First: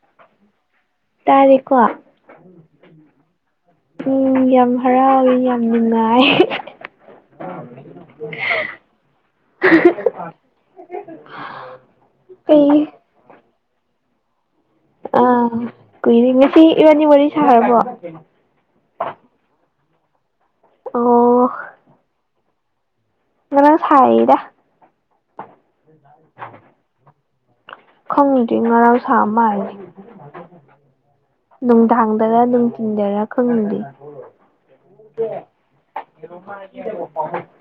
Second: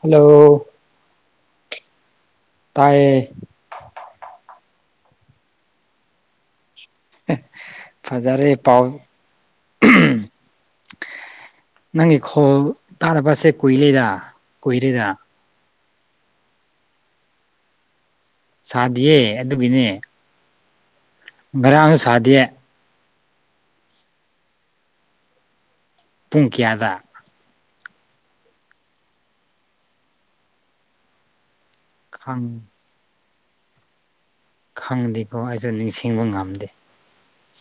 hello ꯇꯥꯔꯦꯀꯣ ꯇꯥꯏꯌꯦ ꯎꯝ ꯌꯥꯝ ꯍꯔꯥꯎꯋꯦ ꯌꯥꯝ ꯅꯨꯡꯉꯥꯏ ꯐꯖꯔꯦ ꯄꯥꯎ ꯅꯪꯒꯤ ꯈꯣꯜ ꯑꯩ ꯇꯔꯥ ꯕꯥ ꯁꯦ ꯀꯨꯏꯔꯦꯗ ꯀꯨꯏꯔꯦꯗ ꯀꯨꯏꯔꯤ ꯉꯁꯤ ꯏꯕꯥꯅꯤ ꯋꯥꯔꯤ ꯁꯥꯔꯕꯣ ꯁꯥꯗꯤꯌꯦ ꯑꯗꯨꯒꯤꯅꯦ ꯑꯣ ꯉꯔꯥꯡ ꯁꯥꯗꯦ ꯉꯔꯥꯡ ꯁꯥꯏꯌꯦꯗꯥ ꯄꯨꯡ ꯀꯌꯥꯗ [inaudible] ꯈꯪꯗꯦ ꯉꯔꯥꯡ ꯁꯥꯥ ꯃꯥꯂꯦ ꯅꯨꯡꯗꯥꯡꯗꯔ ꯈꯪ ꯅꯨꯡꯊꯤꯟꯗꯔꯥ ꯈꯪꯗꯦ ꯈꯪꯗꯦꯀꯣ ꯑꯩꯁꯨ ꯅꯤꯡꯁꯤꯡꯕ ꯉꯝꯗꯦ [unintelligible]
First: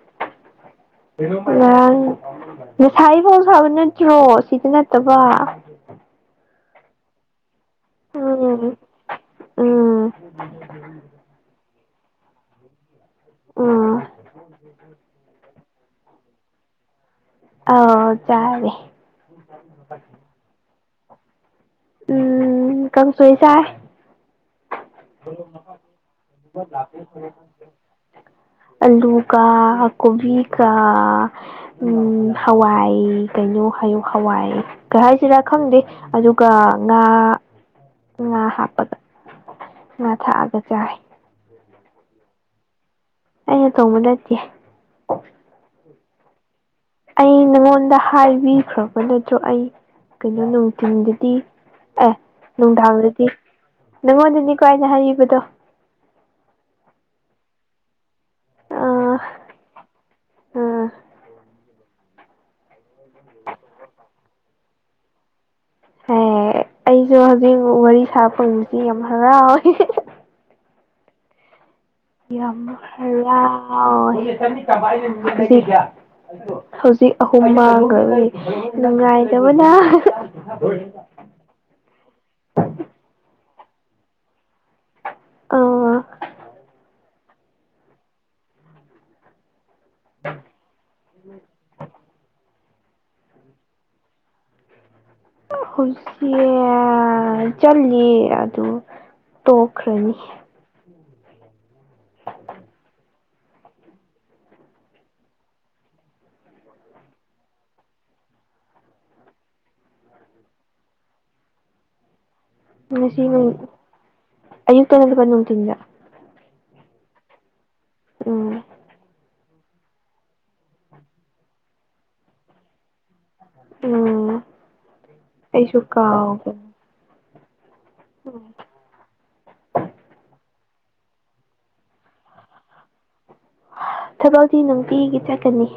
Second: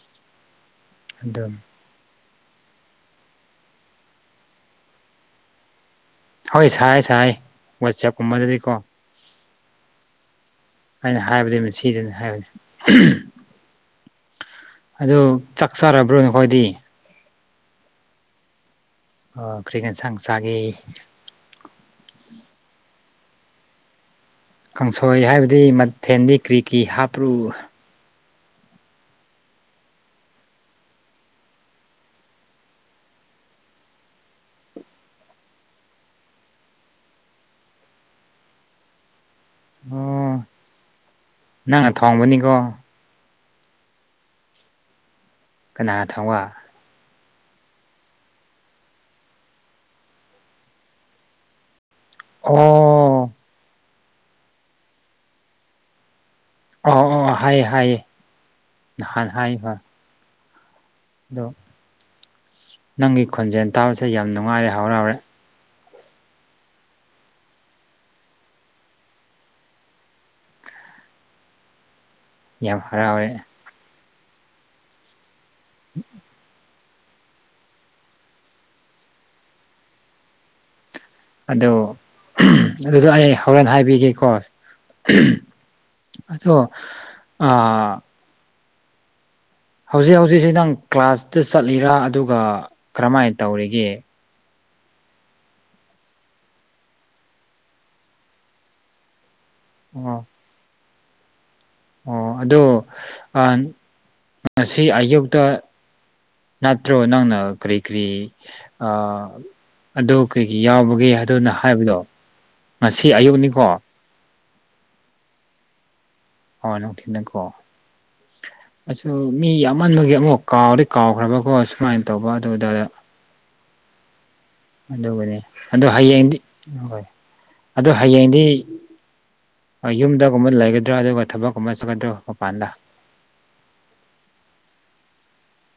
ꯑꯗꯨꯝ ꯉꯥꯔꯥꯡ ꯑꯁꯥꯏꯗ ꯁꯕ ꯅꯠꯇ꯭ꯔꯣ ꯁꯤꯗꯅ ꯅꯠꯇꯕꯥ ꯍꯣꯏ ꯁꯥꯏ ꯁꯥꯏ ꯋꯥꯆꯦꯞꯀꯨꯝꯕꯗꯗꯤꯀꯣ ꯎꯝ ꯎꯝ ꯑꯩꯅ ꯍꯥꯏꯕꯗꯨ ꯃꯁꯤ ꯁꯤꯗꯅꯤ ꯍꯥꯏꯕꯅꯤ ꯎꯝ ꯆꯥꯛꯆꯔꯕ꯭ꯔꯣ ꯅꯈꯣꯏꯗꯤ ꯑꯥꯎ ꯆꯥꯔꯦ ꯑꯣ ꯀꯔꯤ ꯑꯦꯡꯁꯥꯡ ꯆꯒꯦ ꯎꯝ ꯀꯥꯡꯁꯣꯏ ꯆꯥꯏ ꯀꯥꯡꯁꯣꯏ ꯍꯥꯏꯕꯗꯤ ꯃꯊꯦꯟꯗꯤ ꯀ꯭ꯔꯤ ꯀꯤ ꯍꯥꯞꯔꯨ ꯑꯂꯨꯒ ꯀꯣꯕꯤꯒ ꯎꯝ ꯍꯋꯥꯏ ꯀꯩꯅꯣ ꯌꯨ ꯍꯋꯥꯏ ꯀꯩ ꯍꯥꯏꯁꯤꯔꯥ ꯈꯪꯗꯦ ꯑꯗꯨꯒ ꯉꯥ ꯉꯥ ꯍꯥꯞꯄꯒ ꯉꯥ ꯑꯣ ꯊꯛꯑꯒ ꯆꯥꯏ ꯅꯪꯅ ꯊꯣꯡꯕꯅꯤꯀꯣ ꯑꯩꯅ ꯊꯣꯡꯕ ꯅꯠꯇꯦ ꯀꯅꯅꯥ ꯊꯣꯡꯕ ꯑꯩ ꯅꯉꯣꯟꯗ ꯍꯥꯏꯕꯤꯈ꯭ꯔꯕ ꯅꯠꯇ꯭ꯔꯣ ꯑꯩ ꯀꯩꯅꯣ ꯅꯨꯡꯊꯤꯟꯗꯗꯤ ꯑꯦ ꯑꯣ ꯅꯨꯡꯗꯥꯡꯗꯗꯤ ꯅꯪꯉꯣꯟꯗꯅꯤꯀꯣ ꯍꯥꯏꯅ ꯍꯥꯏꯔꯤꯕꯗꯣ ꯑꯣ ꯑꯣ ꯍꯥꯌꯦ ꯍꯥꯌꯦ ꯉꯍꯥꯟ ꯍꯥꯏꯕ ꯎꯝ ꯑꯗꯣ ꯅꯪꯒꯤ ꯈꯣꯟꯖꯦꯜ ꯇꯥꯕꯁꯦ ꯌꯥꯝ ꯅꯨꯡꯉꯥꯏꯔꯦ ꯍꯥꯎꯔꯦ ꯍꯥꯎꯔꯦ ꯑꯦ ꯑꯩꯁꯨ ꯍꯧꯖꯤꯛ ꯋꯥꯔꯤ ꯁꯥꯕꯄꯕꯁꯤ ꯌꯥꯝ ꯍꯔꯥꯎꯋꯦ ꯌꯥꯝ ꯍꯔꯥꯎꯋꯦ ꯍꯧꯖꯤꯛ ꯑꯍꯨꯝ ꯃꯥꯡꯈꯒꯤ ꯅꯨꯡꯉꯥꯏꯗꯕꯅ ꯑꯣ ꯑꯗꯨꯗꯣ ꯑꯩ ꯍꯣꯔꯦꯟ ꯍꯥꯏꯕꯤꯒꯦꯀꯣ ꯑ ꯑꯗꯣ ꯑꯥ ꯍꯧꯖꯤꯛ ꯍꯧꯖꯤꯛꯁꯤ ꯅꯪ ꯀ꯭ꯂꯥꯁꯇ ꯆꯠꯂꯤꯔꯥ ꯑꯗꯨꯒ ꯀꯔꯝꯍꯥꯏꯅ ꯇꯧꯔꯤꯒꯦ ꯍꯧꯖꯤꯛ ꯆꯜꯂꯤꯠ ꯑꯗꯨ ꯇꯣꯛꯈꯔꯅꯤ ꯑꯣ ꯑꯣ ꯑꯗꯨ ꯑꯥ ꯉꯁꯤ ꯑꯌꯨꯛꯇ ꯅꯠꯇ꯭ꯔꯣ ꯅꯪꯅ ꯀꯔꯤ ꯀꯔꯤ ꯑꯥ ꯑꯗꯨ ꯀꯔꯤꯒꯤ ꯌꯥꯎꯕꯒꯦ ꯍꯥꯏꯗꯅ ꯍꯥꯏꯕꯗꯣ ꯉꯁꯤ ꯑꯌꯨꯛꯅꯤꯀꯣ ꯑꯌꯨꯛ ꯇꯠꯇꯕ ꯅꯨꯡꯗꯤꯟꯗ ꯅꯨꯡꯊꯤꯟꯗ ꯀꯣ ꯎꯝ ꯃꯤ ꯌꯥꯝꯃꯟꯕꯒꯤ ꯑꯃꯨꯛ ꯀꯥꯎꯗꯤ ꯀꯥꯎꯈ꯭ꯔꯕꯀꯣ ꯁꯨꯃꯥꯏꯅ ꯇꯧꯕ ꯑꯗꯨꯗ ꯎꯝ ꯑꯗꯨꯒꯅꯦ ꯑꯩꯁꯨ ꯑꯗꯨ ꯍꯌꯦꯡꯗꯤ ꯀꯥꯎꯈ꯭ꯔꯦ ꯍꯣꯏ ꯑꯗꯨ ꯍꯌꯦꯡꯗꯤ ꯌꯨꯝꯗꯒꯨꯝꯕ ꯂꯩꯒ ꯭ꯔꯥ ꯑꯗꯨꯒ ꯊꯕꯛꯀꯨꯝꯕ ꯆꯠꯀꯗ꯭ꯔ ꯃꯄꯥꯟꯗ ꯊꯕꯛꯗꯤ ꯅꯨꯡꯇꯤꯒꯤ ꯆꯠꯀꯅꯤ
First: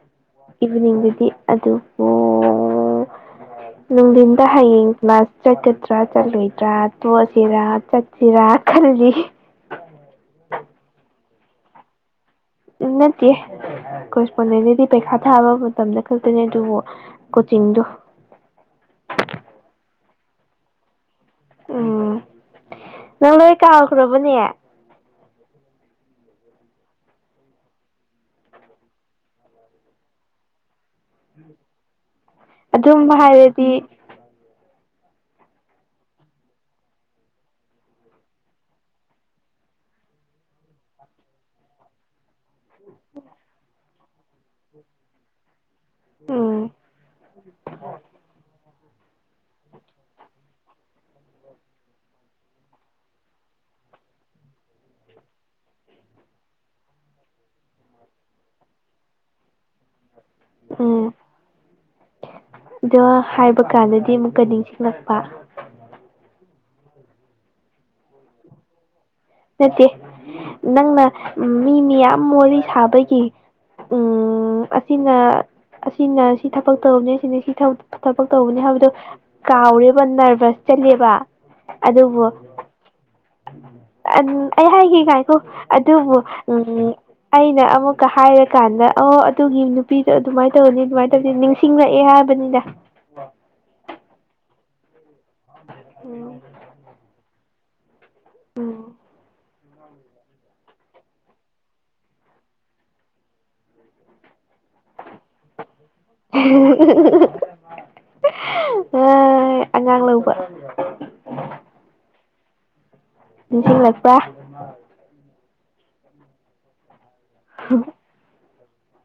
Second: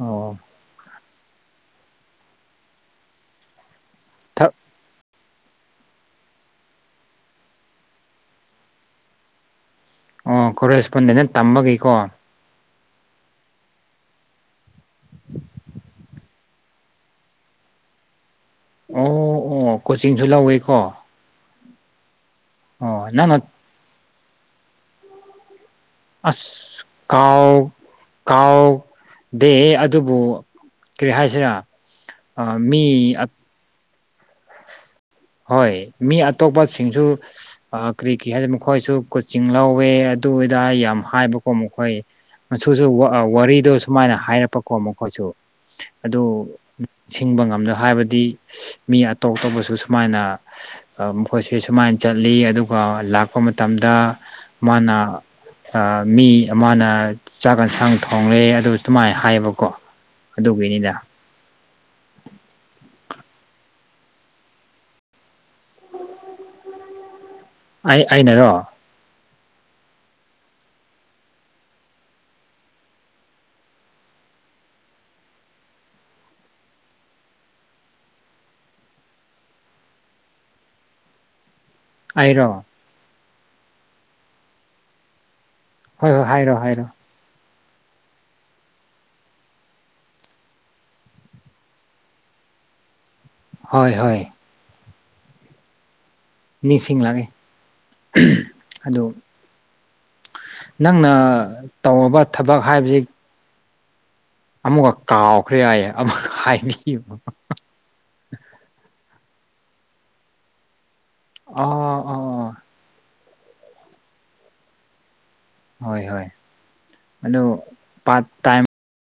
ꯑꯣ ꯏꯚꯤꯅꯤꯡ ꯑꯗꯨꯕꯨ ꯅꯨꯡꯊꯤꯟꯗ ꯊꯛ ꯍꯌꯦꯡ ꯀ꯭ꯂꯥꯁ ꯆꯠꯀꯗ꯭ꯔꯥ ꯆꯠꯂꯣꯏꯗ꯭ꯔꯥ ꯇꯣꯛꯑꯁꯤꯔꯥ ꯆꯠꯁꯤꯔꯥ ꯈꯜꯂꯤ ꯑꯣ ꯀꯣꯔꯦꯁꯄꯣꯟꯗꯦꯗ ꯇꯝꯕꯒꯤꯀꯣ ꯎꯝ ꯅꯠꯇꯦ ꯀꯦꯁꯄꯣꯟꯗꯦꯟꯗꯗꯤ ꯄꯩꯈꯥ ꯊꯥꯕ ꯃꯇꯝꯗ ꯈꯛꯇꯅꯦ ꯑꯗꯨꯕꯨ ꯀꯣꯆꯤꯡꯗꯣ ꯑꯣ ꯑꯣ ꯀꯣꯆꯤꯡꯁꯨ ꯂꯧꯋꯦꯀꯣ ꯎꯝ ꯑꯣ ꯅꯪ ꯅꯪꯅ ꯂꯣꯏ ꯀꯥꯎꯈ꯭ꯔꯕꯅꯦ ꯑꯁ ꯀꯥꯎ ꯀꯥꯎꯗꯦ ꯑꯗꯨꯕꯨ ꯀꯔꯤ ꯍꯥꯏꯁꯤꯔꯥ ꯑꯥ ꯃꯤ ꯑꯗꯨꯝ ꯍꯥꯏꯔꯗꯤ ꯍꯣꯏ ꯃꯤ ꯑꯇꯣꯞꯄꯁꯤꯡꯁꯨ ꯀꯔꯤ ꯀꯔꯤ ꯍꯥꯏ ꯃꯈꯣꯏꯁꯨ ꯀꯣꯆꯤꯡ ꯂꯧꯋꯦ ꯑꯗꯨꯏꯗꯥ ꯌꯥꯝ ꯍꯥꯏꯕꯀꯣ ꯃꯈꯣꯏ ꯃꯨꯁꯨ ꯋꯥꯔꯤꯗꯣ ꯁꯨꯃꯥꯏꯅ ꯍꯥꯏꯔꯛꯄꯀꯣ ꯃꯈꯣꯏꯁꯨ ꯑꯗꯨ ꯎꯝ ꯁꯤꯡꯕ ꯉꯝꯗ ꯍꯥꯏꯕꯗꯤ ꯃꯤ ꯑꯇꯣꯞ ꯑꯇꯣꯞꯄꯁꯨ ꯁꯨꯃꯥꯏꯅ ꯃꯈꯣꯏꯁ ꯁꯨꯃꯥꯏꯅ ꯆꯠꯂꯤ ꯑꯗꯨꯒ ꯂꯥꯛꯄ ꯃꯇꯝꯗ ꯃꯥꯅ ꯑ ꯃꯤ ꯑꯃꯅ ꯆꯥꯛ ꯌꯦꯟꯁꯥꯡ ꯊꯣꯡꯂꯦ ꯑꯗꯨ ꯁꯨꯃꯥꯏꯅ ꯍꯥꯏꯌꯦꯕꯀꯣ ꯑꯗꯨꯒꯤꯅꯤꯗ ꯎꯝ ꯑꯗꯨꯒ ꯍꯥꯏꯕ ꯀꯥꯟꯗꯗꯤ ꯑꯃꯨꯛꯀ ꯅꯤꯡꯁꯤꯡꯂꯛꯄ ꯑꯩ ꯑꯩꯅꯔꯣ ꯅꯠꯇꯦ ꯅꯪꯅ ꯃꯤ ꯃꯌꯥꯝ ꯃ ꯁꯥꯕꯒꯤ ꯎꯝ ꯑꯁꯤꯅ ꯑꯁꯤꯅ ꯁꯤ ꯊꯕꯛ ꯇꯧꯕꯅꯤ ꯑꯁꯤꯅꯤ ꯁꯤ ꯊꯕꯛ ꯇꯧꯕꯅꯤ ꯍꯥꯏꯕꯗꯣ ꯀꯥꯎꯔꯦꯕ ꯅꯔꯚꯁ ꯆꯠꯂꯦꯕ ꯑꯗꯨꯕꯨ ꯑꯩꯔꯣ ꯑꯩ ꯍꯥꯏꯈꯤ ꯉꯥꯏꯈꯣ ꯍꯣꯏ ꯑꯗꯨꯕꯨ ꯍꯣꯏ ꯍꯥꯏꯔꯣ ꯎ ꯍꯥꯏꯔꯣ ꯑꯩꯅ ꯑꯃꯨꯛꯀ ꯍꯥꯏꯔꯀꯥꯟꯗ ꯑꯣ ꯑꯗꯨꯒꯤ ꯅꯨꯄꯤꯗꯣ ꯑꯗꯨꯃꯥꯏꯅ ꯇꯧꯅꯤ ꯑꯗꯨꯃꯥꯏꯅ ꯇꯧꯅꯤ ꯅꯤꯡꯁꯤꯡꯂꯛꯑꯦ ꯍꯥꯏꯕꯅꯤꯗ ꯋꯥ ꯍꯣꯏ ꯍꯣꯏ ꯅꯤꯡꯁꯤꯡꯂꯛꯏ ꯑꯗꯨ ꯅꯪꯅ ꯇꯧꯔꯕ ꯊꯕꯛ ꯍꯥꯏꯕꯁꯤ ꯑꯃꯨꯛꯀ ꯀꯥꯎꯈ꯭ꯔꯦ ꯍꯥꯏꯌꯦ ꯑꯃꯨꯛꯀ ꯍꯥꯏ ꯑꯦ ꯑꯉꯥꯡ ꯂꯧꯕ ꯑꯣ ꯑꯣ ꯁꯤ ꯂꯄ ꯍꯣꯏ ꯍꯣꯏ ꯑꯗꯨ ꯇ